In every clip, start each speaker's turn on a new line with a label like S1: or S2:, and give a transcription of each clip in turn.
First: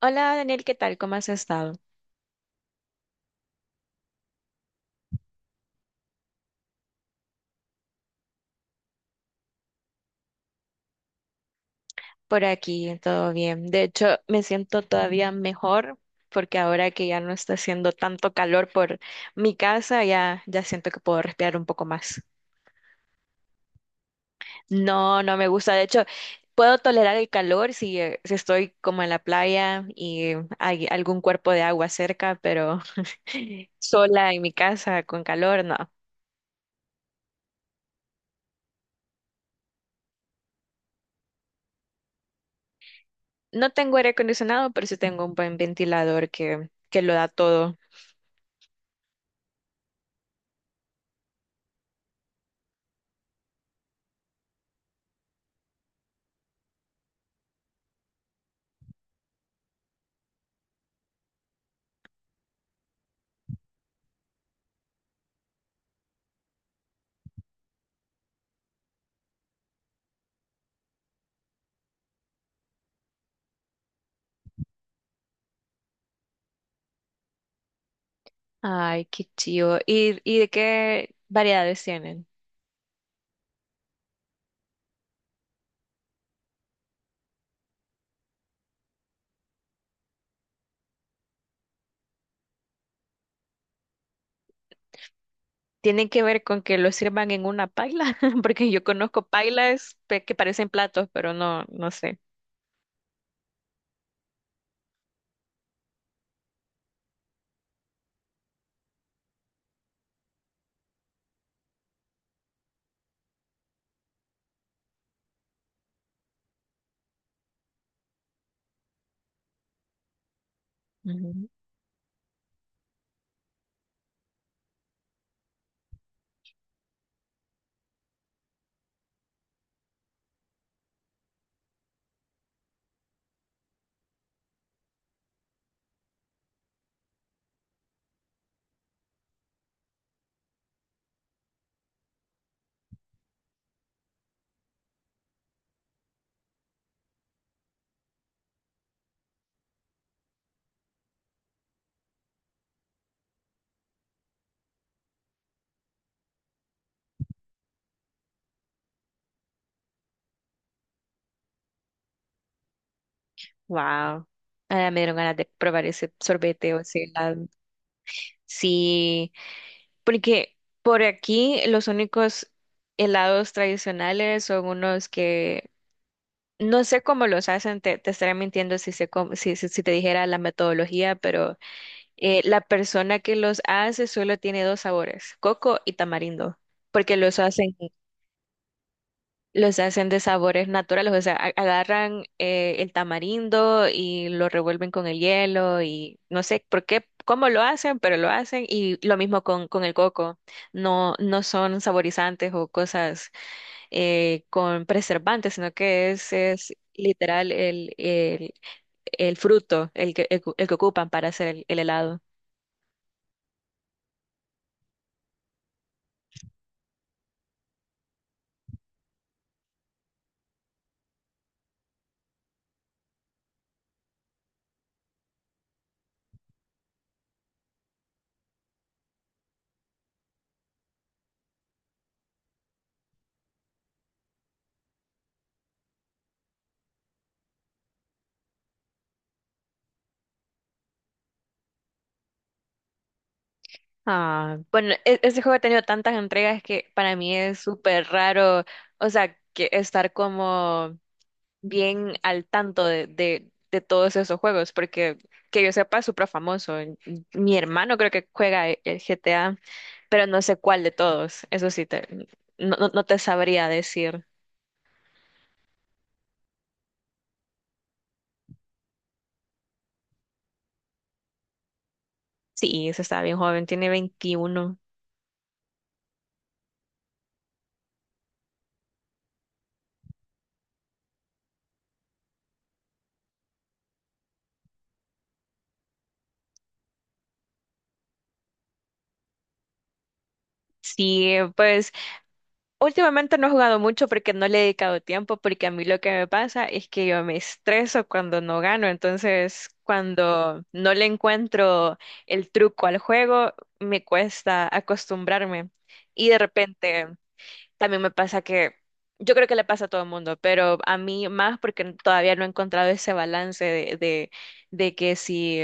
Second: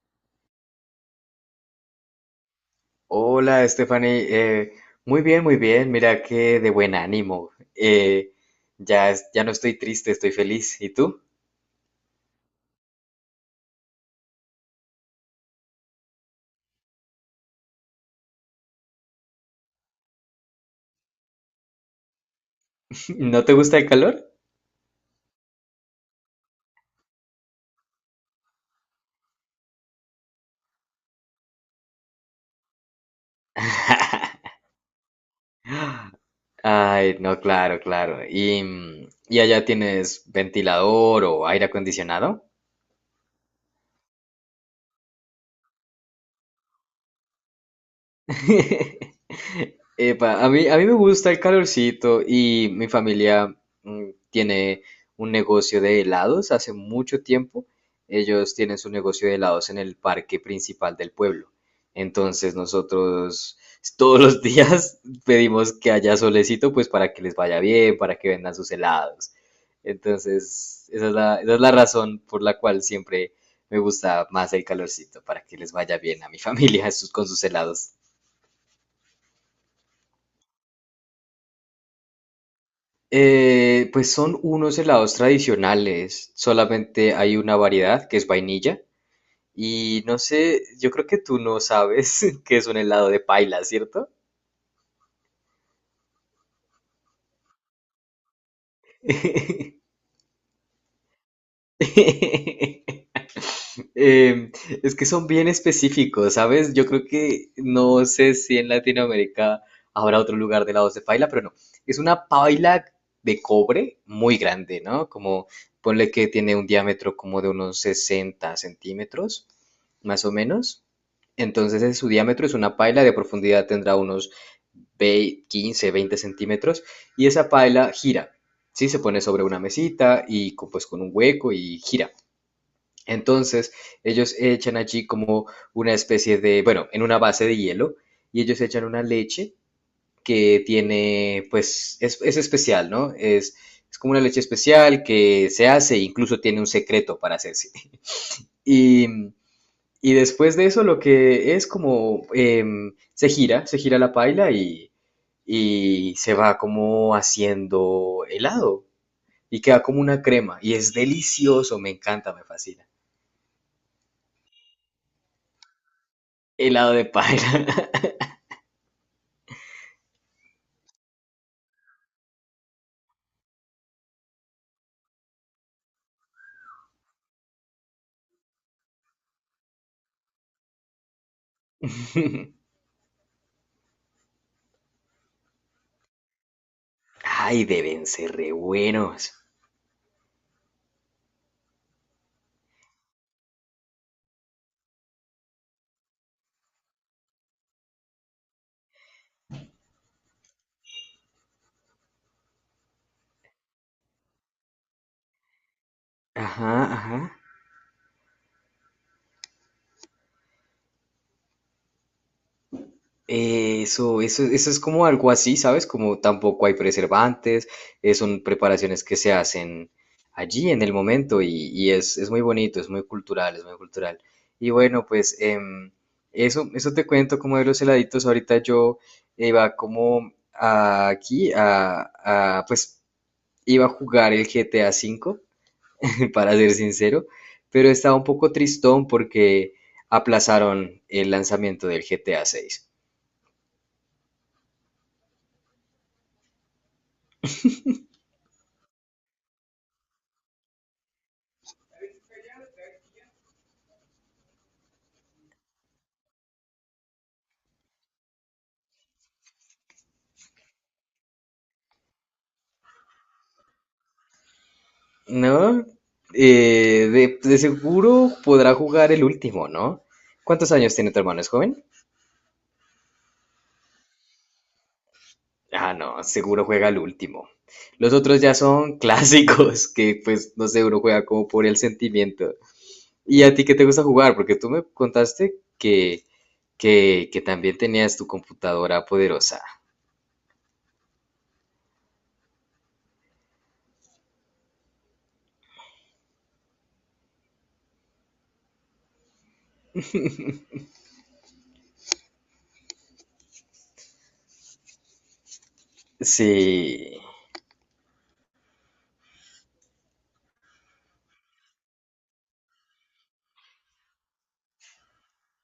S1: Hola Daniel, ¿qué tal? ¿Cómo has estado?
S2: Hola, Stephanie. Muy bien, muy bien. Mira qué de buen ánimo. Eh, ya, ya no estoy triste, estoy feliz. ¿Y tú?
S1: Por aquí, todo bien. De hecho, me siento todavía mejor porque ahora que ya no está haciendo tanto calor por mi casa, ya siento que puedo respirar un poco más.
S2: ¿No te gusta el calor?
S1: No, no me gusta. De hecho, puedo tolerar el calor si, si estoy como en la playa y hay algún cuerpo de agua cerca, pero sola en mi casa con calor, no.
S2: Ay, no, claro, claro. ¿Y, y allá tienes ventilador o aire acondicionado?
S1: No tengo aire acondicionado, pero sí tengo un buen ventilador que lo da todo.
S2: Epa, a mí me gusta el calorcito y mi familia tiene un negocio de helados hace mucho tiempo. Ellos tienen su negocio de helados en el parque principal del pueblo. Entonces nosotros todos los días pedimos que haya solecito pues para que les vaya bien, para que vendan sus helados. Entonces esa es la razón por la cual siempre me gusta más el calorcito, para que les vaya bien a mi familia con sus helados.
S1: Ay, qué chido. Y de qué variedades tienen?
S2: Pues son unos helados tradicionales, solamente hay una variedad que es vainilla y no sé, yo creo que tú no sabes que es un helado de paila, ¿cierto?
S1: ¿Tienen que ver con que lo sirvan en una paila? Porque yo conozco que parecen platos, pero no, no sé.
S2: Eh, es que son bien específicos, ¿sabes? Yo creo que no sé si en Latinoamérica habrá otro lugar de lados de paila, pero no. Es una paila de cobre muy grande, ¿no? Como ponle que tiene un diámetro como de unos 60 centímetros, más o menos.
S1: Ujú.
S2: Entonces su diámetro es una paila, de profundidad tendrá unos 15, 20 centímetros y esa paila gira, ¿sí? Se pone sobre una mesita y pues con un hueco y gira. Entonces, ellos echan allí como una especie de, bueno, en una base de hielo, y ellos echan una leche que tiene, pues, es especial, ¿no? Es como una leche especial que se hace, incluso tiene un secreto para hacerse. Y, y después de eso, lo que es como, se gira la paila y se va como haciendo helado, y queda como una crema, y es delicioso, me encanta, me fascina.
S1: Wow. Ah, me dieron ganas de probar ese sorbete o
S2: Helado
S1: ese
S2: de
S1: helado.
S2: paila.
S1: Sí, porque por aquí los únicos helados tradicionales son unos que no sé cómo los hacen, te estaría mintiendo si, sé cómo- si, si si te dijera la metodología, pero la persona que los hace solo tiene dos sabores, coco y tamarindo, porque
S2: Ay, deben ser re buenos.
S1: los hacen de sabores naturales, o sea, agarran el tamarindo y lo revuelven con el hielo y no sé por qué, cómo lo hacen, pero lo hacen y lo mismo con el coco. No, no son saborizantes o cosas con preservantes, sino que
S2: Ajá,
S1: es
S2: ajá.
S1: literal el fruto el que ocupan para hacer el helado.
S2: Eso es como algo así, ¿sabes? Como tampoco hay preservantes, son preparaciones que se hacen allí en el momento y es muy bonito, es muy cultural. Y bueno, pues eso te cuento como de los heladitos. Ahorita yo iba como aquí pues iba a jugar el GTA V para ser sincero, pero estaba un poco tristón porque aplazaron el lanzamiento del GTA 6.
S1: Ah, bueno, ese juego ha tenido tantas entregas que para mí es súper raro, o sea, que estar como bien al tanto de todos esos juegos, porque que yo sepa es súper famoso. Mi hermano creo que juega el GTA, pero no sé cuál de todos, eso sí, no, no te sabría decir.
S2: ¿No? De seguro podrá jugar el último, ¿no? ¿Cuántos años tiene tu hermano? ¿Es joven?
S1: Sí, se está bien joven, tiene 21.
S2: Ah, no, seguro juega el último. Los otros ya son clásicos, que pues no sé, uno juega como por el sentimiento. ¿Y a ti qué te gusta jugar? Porque tú me contaste que también tenías tu computadora poderosa.
S1: Sí, pues últimamente no he jugado mucho porque no le he dedicado tiempo, porque a mí lo que me pasa es que yo me estreso cuando no gano, entonces cuando no le encuentro el truco al juego, me cuesta acostumbrarme. Y de repente
S2: Sí.
S1: también me pasa que, yo creo que le pasa a todo el mundo, pero a mí más porque todavía no he encontrado ese balance de que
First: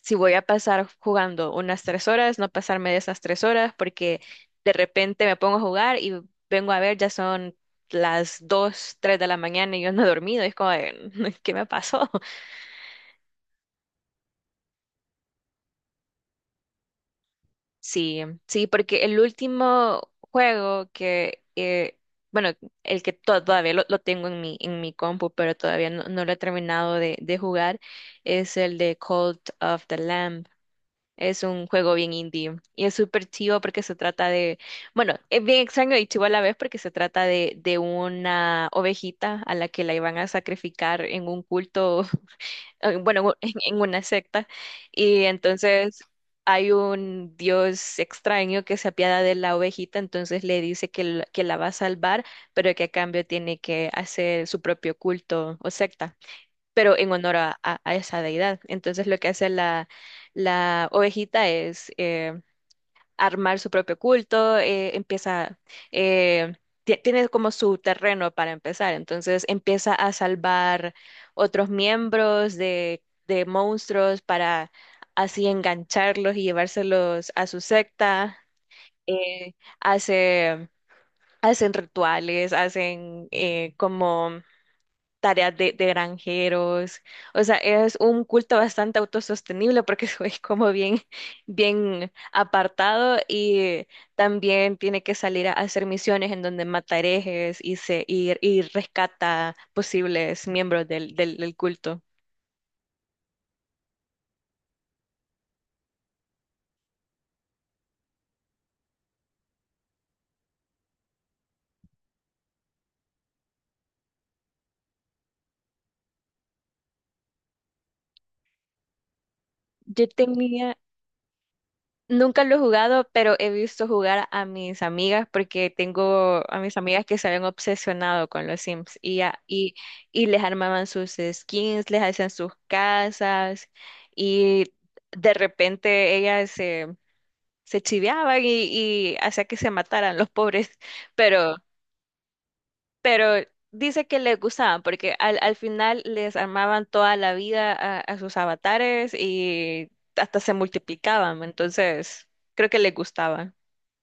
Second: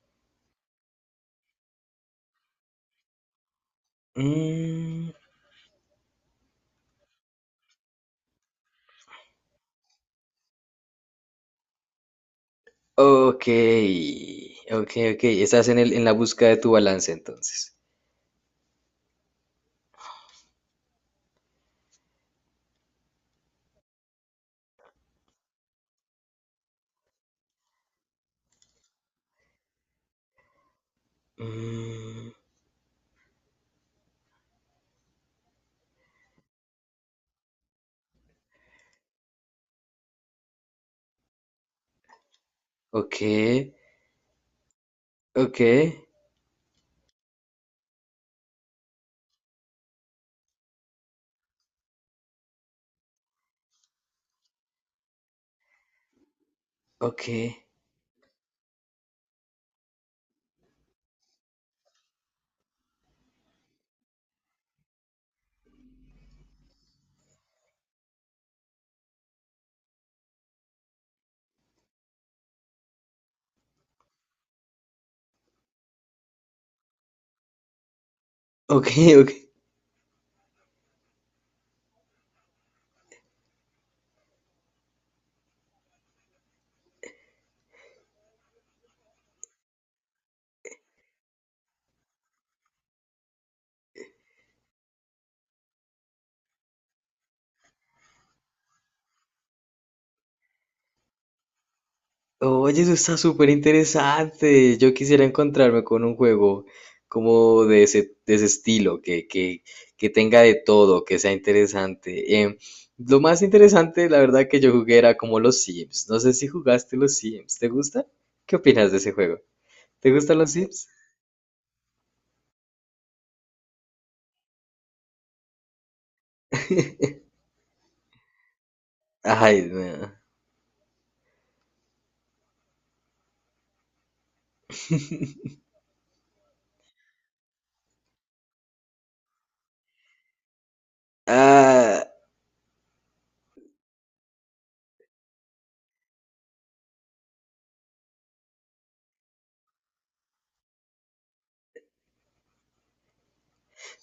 S1: si voy a pasar jugando unas 3 horas, no pasarme de esas 3 horas, porque de
S2: Mm,
S1: repente me pongo a jugar y vengo a ver, ya son las dos, tres de la mañana y yo no he dormido. Es como, de, ¿qué me pasó?
S2: ok, ok, ok. Estás en en la búsqueda de tu balance entonces.
S1: Sí, sí, porque el último juego que, bueno, el que todavía lo tengo en mi compu, pero todavía no, no lo he terminado de jugar, es el de Cult of the Lamb. Es un juego bien
S2: Mm,
S1: indie y es súper chivo porque se trata de, bueno, es bien extraño y chivo a la vez porque se trata de una ovejita a la que la iban a sacrificar en un culto,
S2: ok,
S1: bueno, en una secta. Y
S2: ok,
S1: entonces hay un dios extraño que se apiada de la ovejita, entonces le dice que, que la va a salvar, pero que a cambio tiene que hacer su propio culto o secta pero en
S2: ok,
S1: honor a, a esa deidad. Entonces lo que hace la ovejita es armar su propio culto, eh, tiene como su terreno para empezar, entonces empieza a salvar otros miembros de monstruos para así engancharlos y llevárselos a su secta.
S2: ok, ok.
S1: Eh, hace, hacen rituales, hacen como tareas de granjeros. O sea, es un culto bastante autosostenible porque es como bien, bien apartado y también tiene que salir a hacer misiones en donde mata herejes y rescata posibles miembros del culto.
S2: Oye, eso está súper interesante. Yo quisiera encontrarme con un juego como de ese estilo, que tenga de todo, que sea interesante. Lo más interesante, la verdad, que yo jugué era como los Sims. No sé si jugaste los Sims. ¿Te gusta? ¿Qué opinas de ese juego?
S1: Yo
S2: ¿Te gustan los
S1: tenía,
S2: Sims?
S1: nunca lo he jugado, pero he visto jugar a mis amigas porque tengo a mis amigas que se habían obsesionado con los Sims
S2: Ay, no.
S1: y les armaban sus skins, les hacían sus casas y de repente se chiveaban y hacía que se mataran los pobres, pero,
S2: Ah,
S1: pero dice que les gustaban porque al final les armaban toda la vida a sus avatares y hasta se multiplicaban, entonces creo que les gustaba.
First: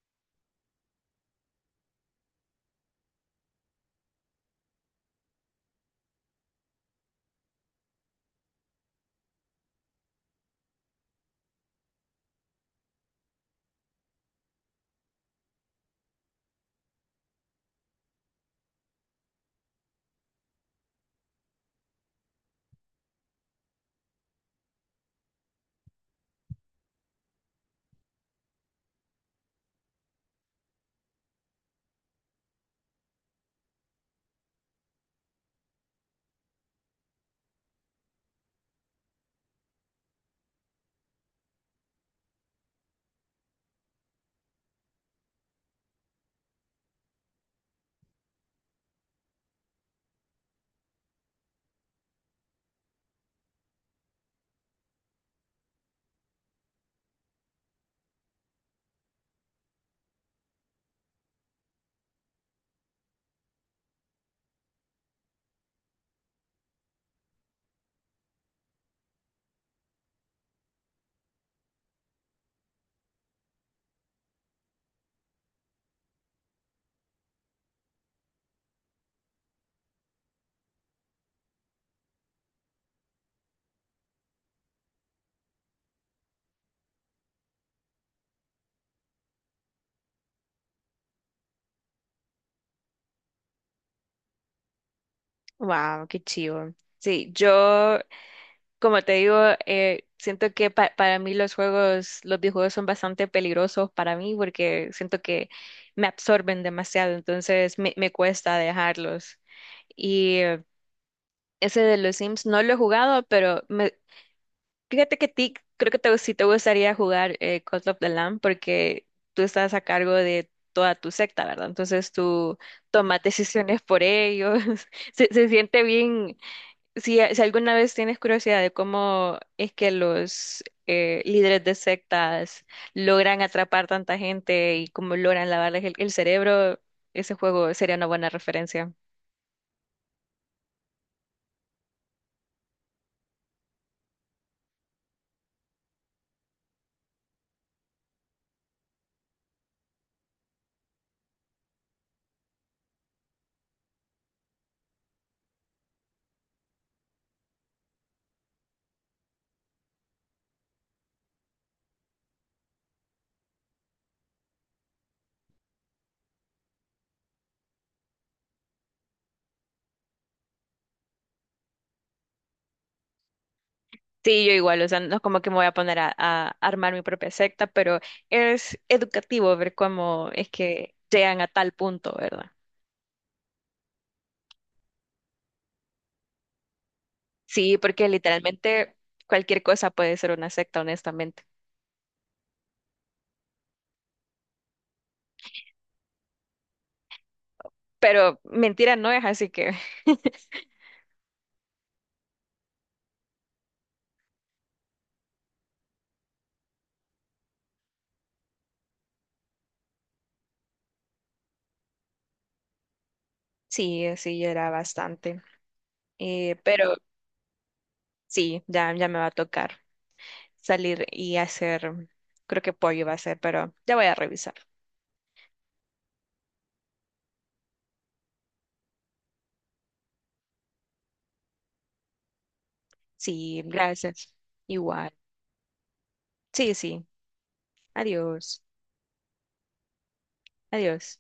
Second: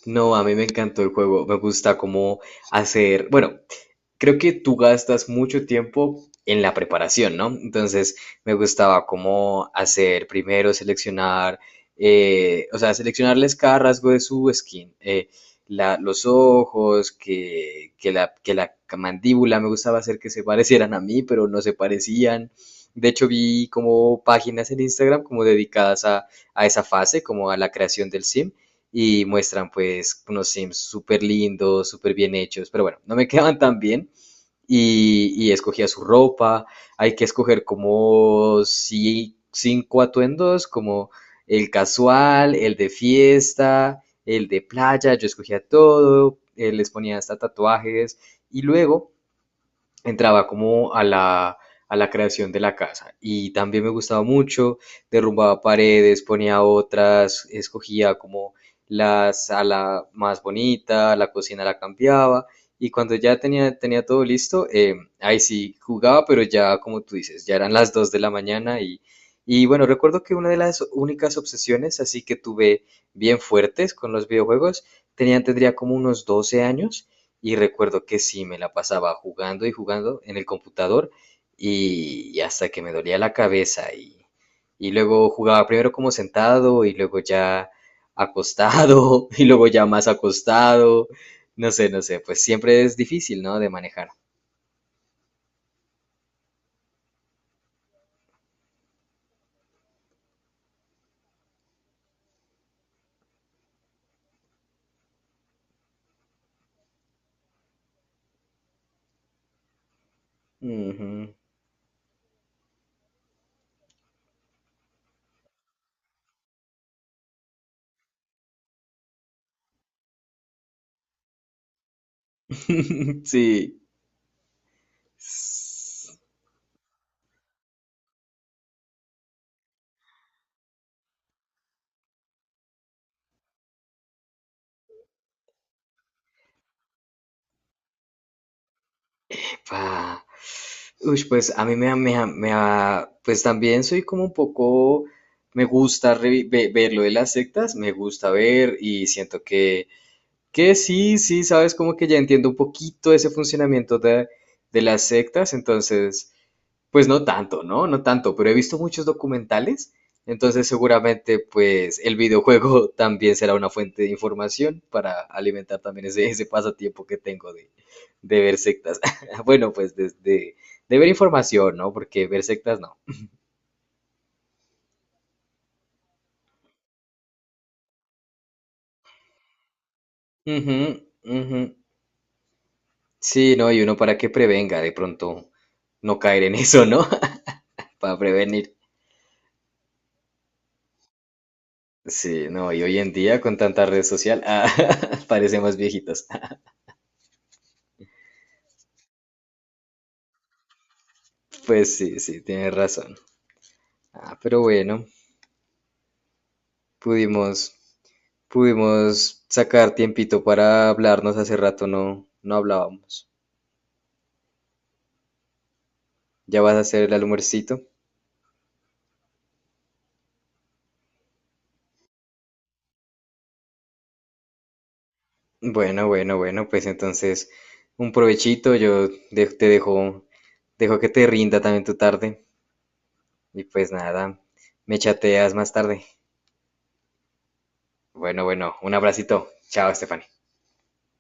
S2: no, a mí me encantó el juego. Me gusta cómo hacer, bueno, creo que tú gastas mucho tiempo en la preparación, ¿no? Entonces me gustaba cómo hacer primero, seleccionar, o sea, seleccionarles cada rasgo de su skin, los ojos, que la mandíbula, me gustaba hacer que se parecieran a mí, pero no se parecían. De hecho, vi como páginas en Instagram como dedicadas a esa fase, como a la creación del sim, y muestran pues unos sims súper lindos, súper bien hechos, pero bueno, no me quedaban tan bien y escogía su ropa. Hay que escoger como 5 atuendos, como el casual, el de fiesta, el de playa. Yo escogía todo, les ponía hasta tatuajes y luego entraba como a la creación de la casa. Y también me gustaba mucho, derrumbaba paredes, ponía otras, escogía como la sala más bonita, la cocina la cambiaba. Y cuando ya tenía todo listo, ahí sí jugaba, pero ya como tú dices, ya eran las 2 de la mañana y bueno, recuerdo que una de las únicas obsesiones así que tuve bien fuertes con los videojuegos, tendría como unos 12 años y recuerdo que sí, me la pasaba jugando y jugando en el computador y hasta que me dolía la cabeza y luego jugaba primero como sentado y luego ya acostado y luego ya más acostado. No sé, pues siempre es difícil, ¿no? De manejar.
S1: Wow, qué chivo. Sí, yo, como te digo, siento que para mí los juegos, los videojuegos son bastante peligrosos para mí porque siento que me absorben demasiado, entonces me cuesta dejarlos. Y
S2: Ujú.
S1: ese de los Sims no lo he jugado, pero me, fíjate que ti, creo que te, sí te gustaría jugar Cult of the Lamb porque tú estás a cargo de toda tu secta, ¿verdad? Entonces tú tomas
S2: Sí.
S1: decisiones por ellos. Se siente bien si, si alguna vez tienes curiosidad de cómo es que los líderes de sectas logran atrapar tanta gente y cómo logran lavarles el cerebro, ese juego sería una buena referencia.
S2: Ah, uy, pues a mí me, ha- me, ha- me ha- pues también soy como un poco, me gusta ver lo de las sectas, me gusta ver y siento que sí, sí, sabes, como que ya entiendo un poquito ese funcionamiento de las sectas, entonces pues no tanto, ¿no? No tanto, pero he visto muchos documentales, entonces seguramente pues el videojuego también será una fuente de información para alimentar también ese pasatiempo que tengo de ver sectas. Bueno, pues de ver información, ¿no? Porque ver sectas no.
S1: Sí, yo igual, o sea, no es como que me voy a poner a armar mi propia secta, pero es educativo ver cómo es
S2: Ujú,
S1: que llegan a
S2: ujú.
S1: tal punto, ¿verdad?
S2: Sí, no, y uno para que prevenga de pronto no caer en eso, ¿no?
S1: Sí, porque
S2: Para prevenir.
S1: literalmente cualquier cosa puede ser una secta, honestamente.
S2: Sí, no, y hoy en día con tanta red social, ah, parecemos viejitos.
S1: Pero mentira no es, así que
S2: Pues sí, sí, tienes razón. Ah, pero bueno, pudimos, pudimos sacar tiempito para hablarnos. Hace rato no hablábamos.
S1: sí, sí, era bastante.
S2: ¿Ya vas a
S1: Pero
S2: hacer el almuercito?
S1: sí, ya me va a tocar salir y hacer, creo que pollo va a ser, pero ya voy a revisar.
S2: Bueno, pues entonces un provechito. Yo te dejo, dejo que te rinda también tu tarde.
S1: Sí,
S2: Y pues
S1: gracias.
S2: nada, me
S1: Igual.
S2: chateas más tarde.
S1: Sí, sí.
S2: Bueno,
S1: Adiós.
S2: bueno, un abracito. Chao, Estefan.
S1: Adiós.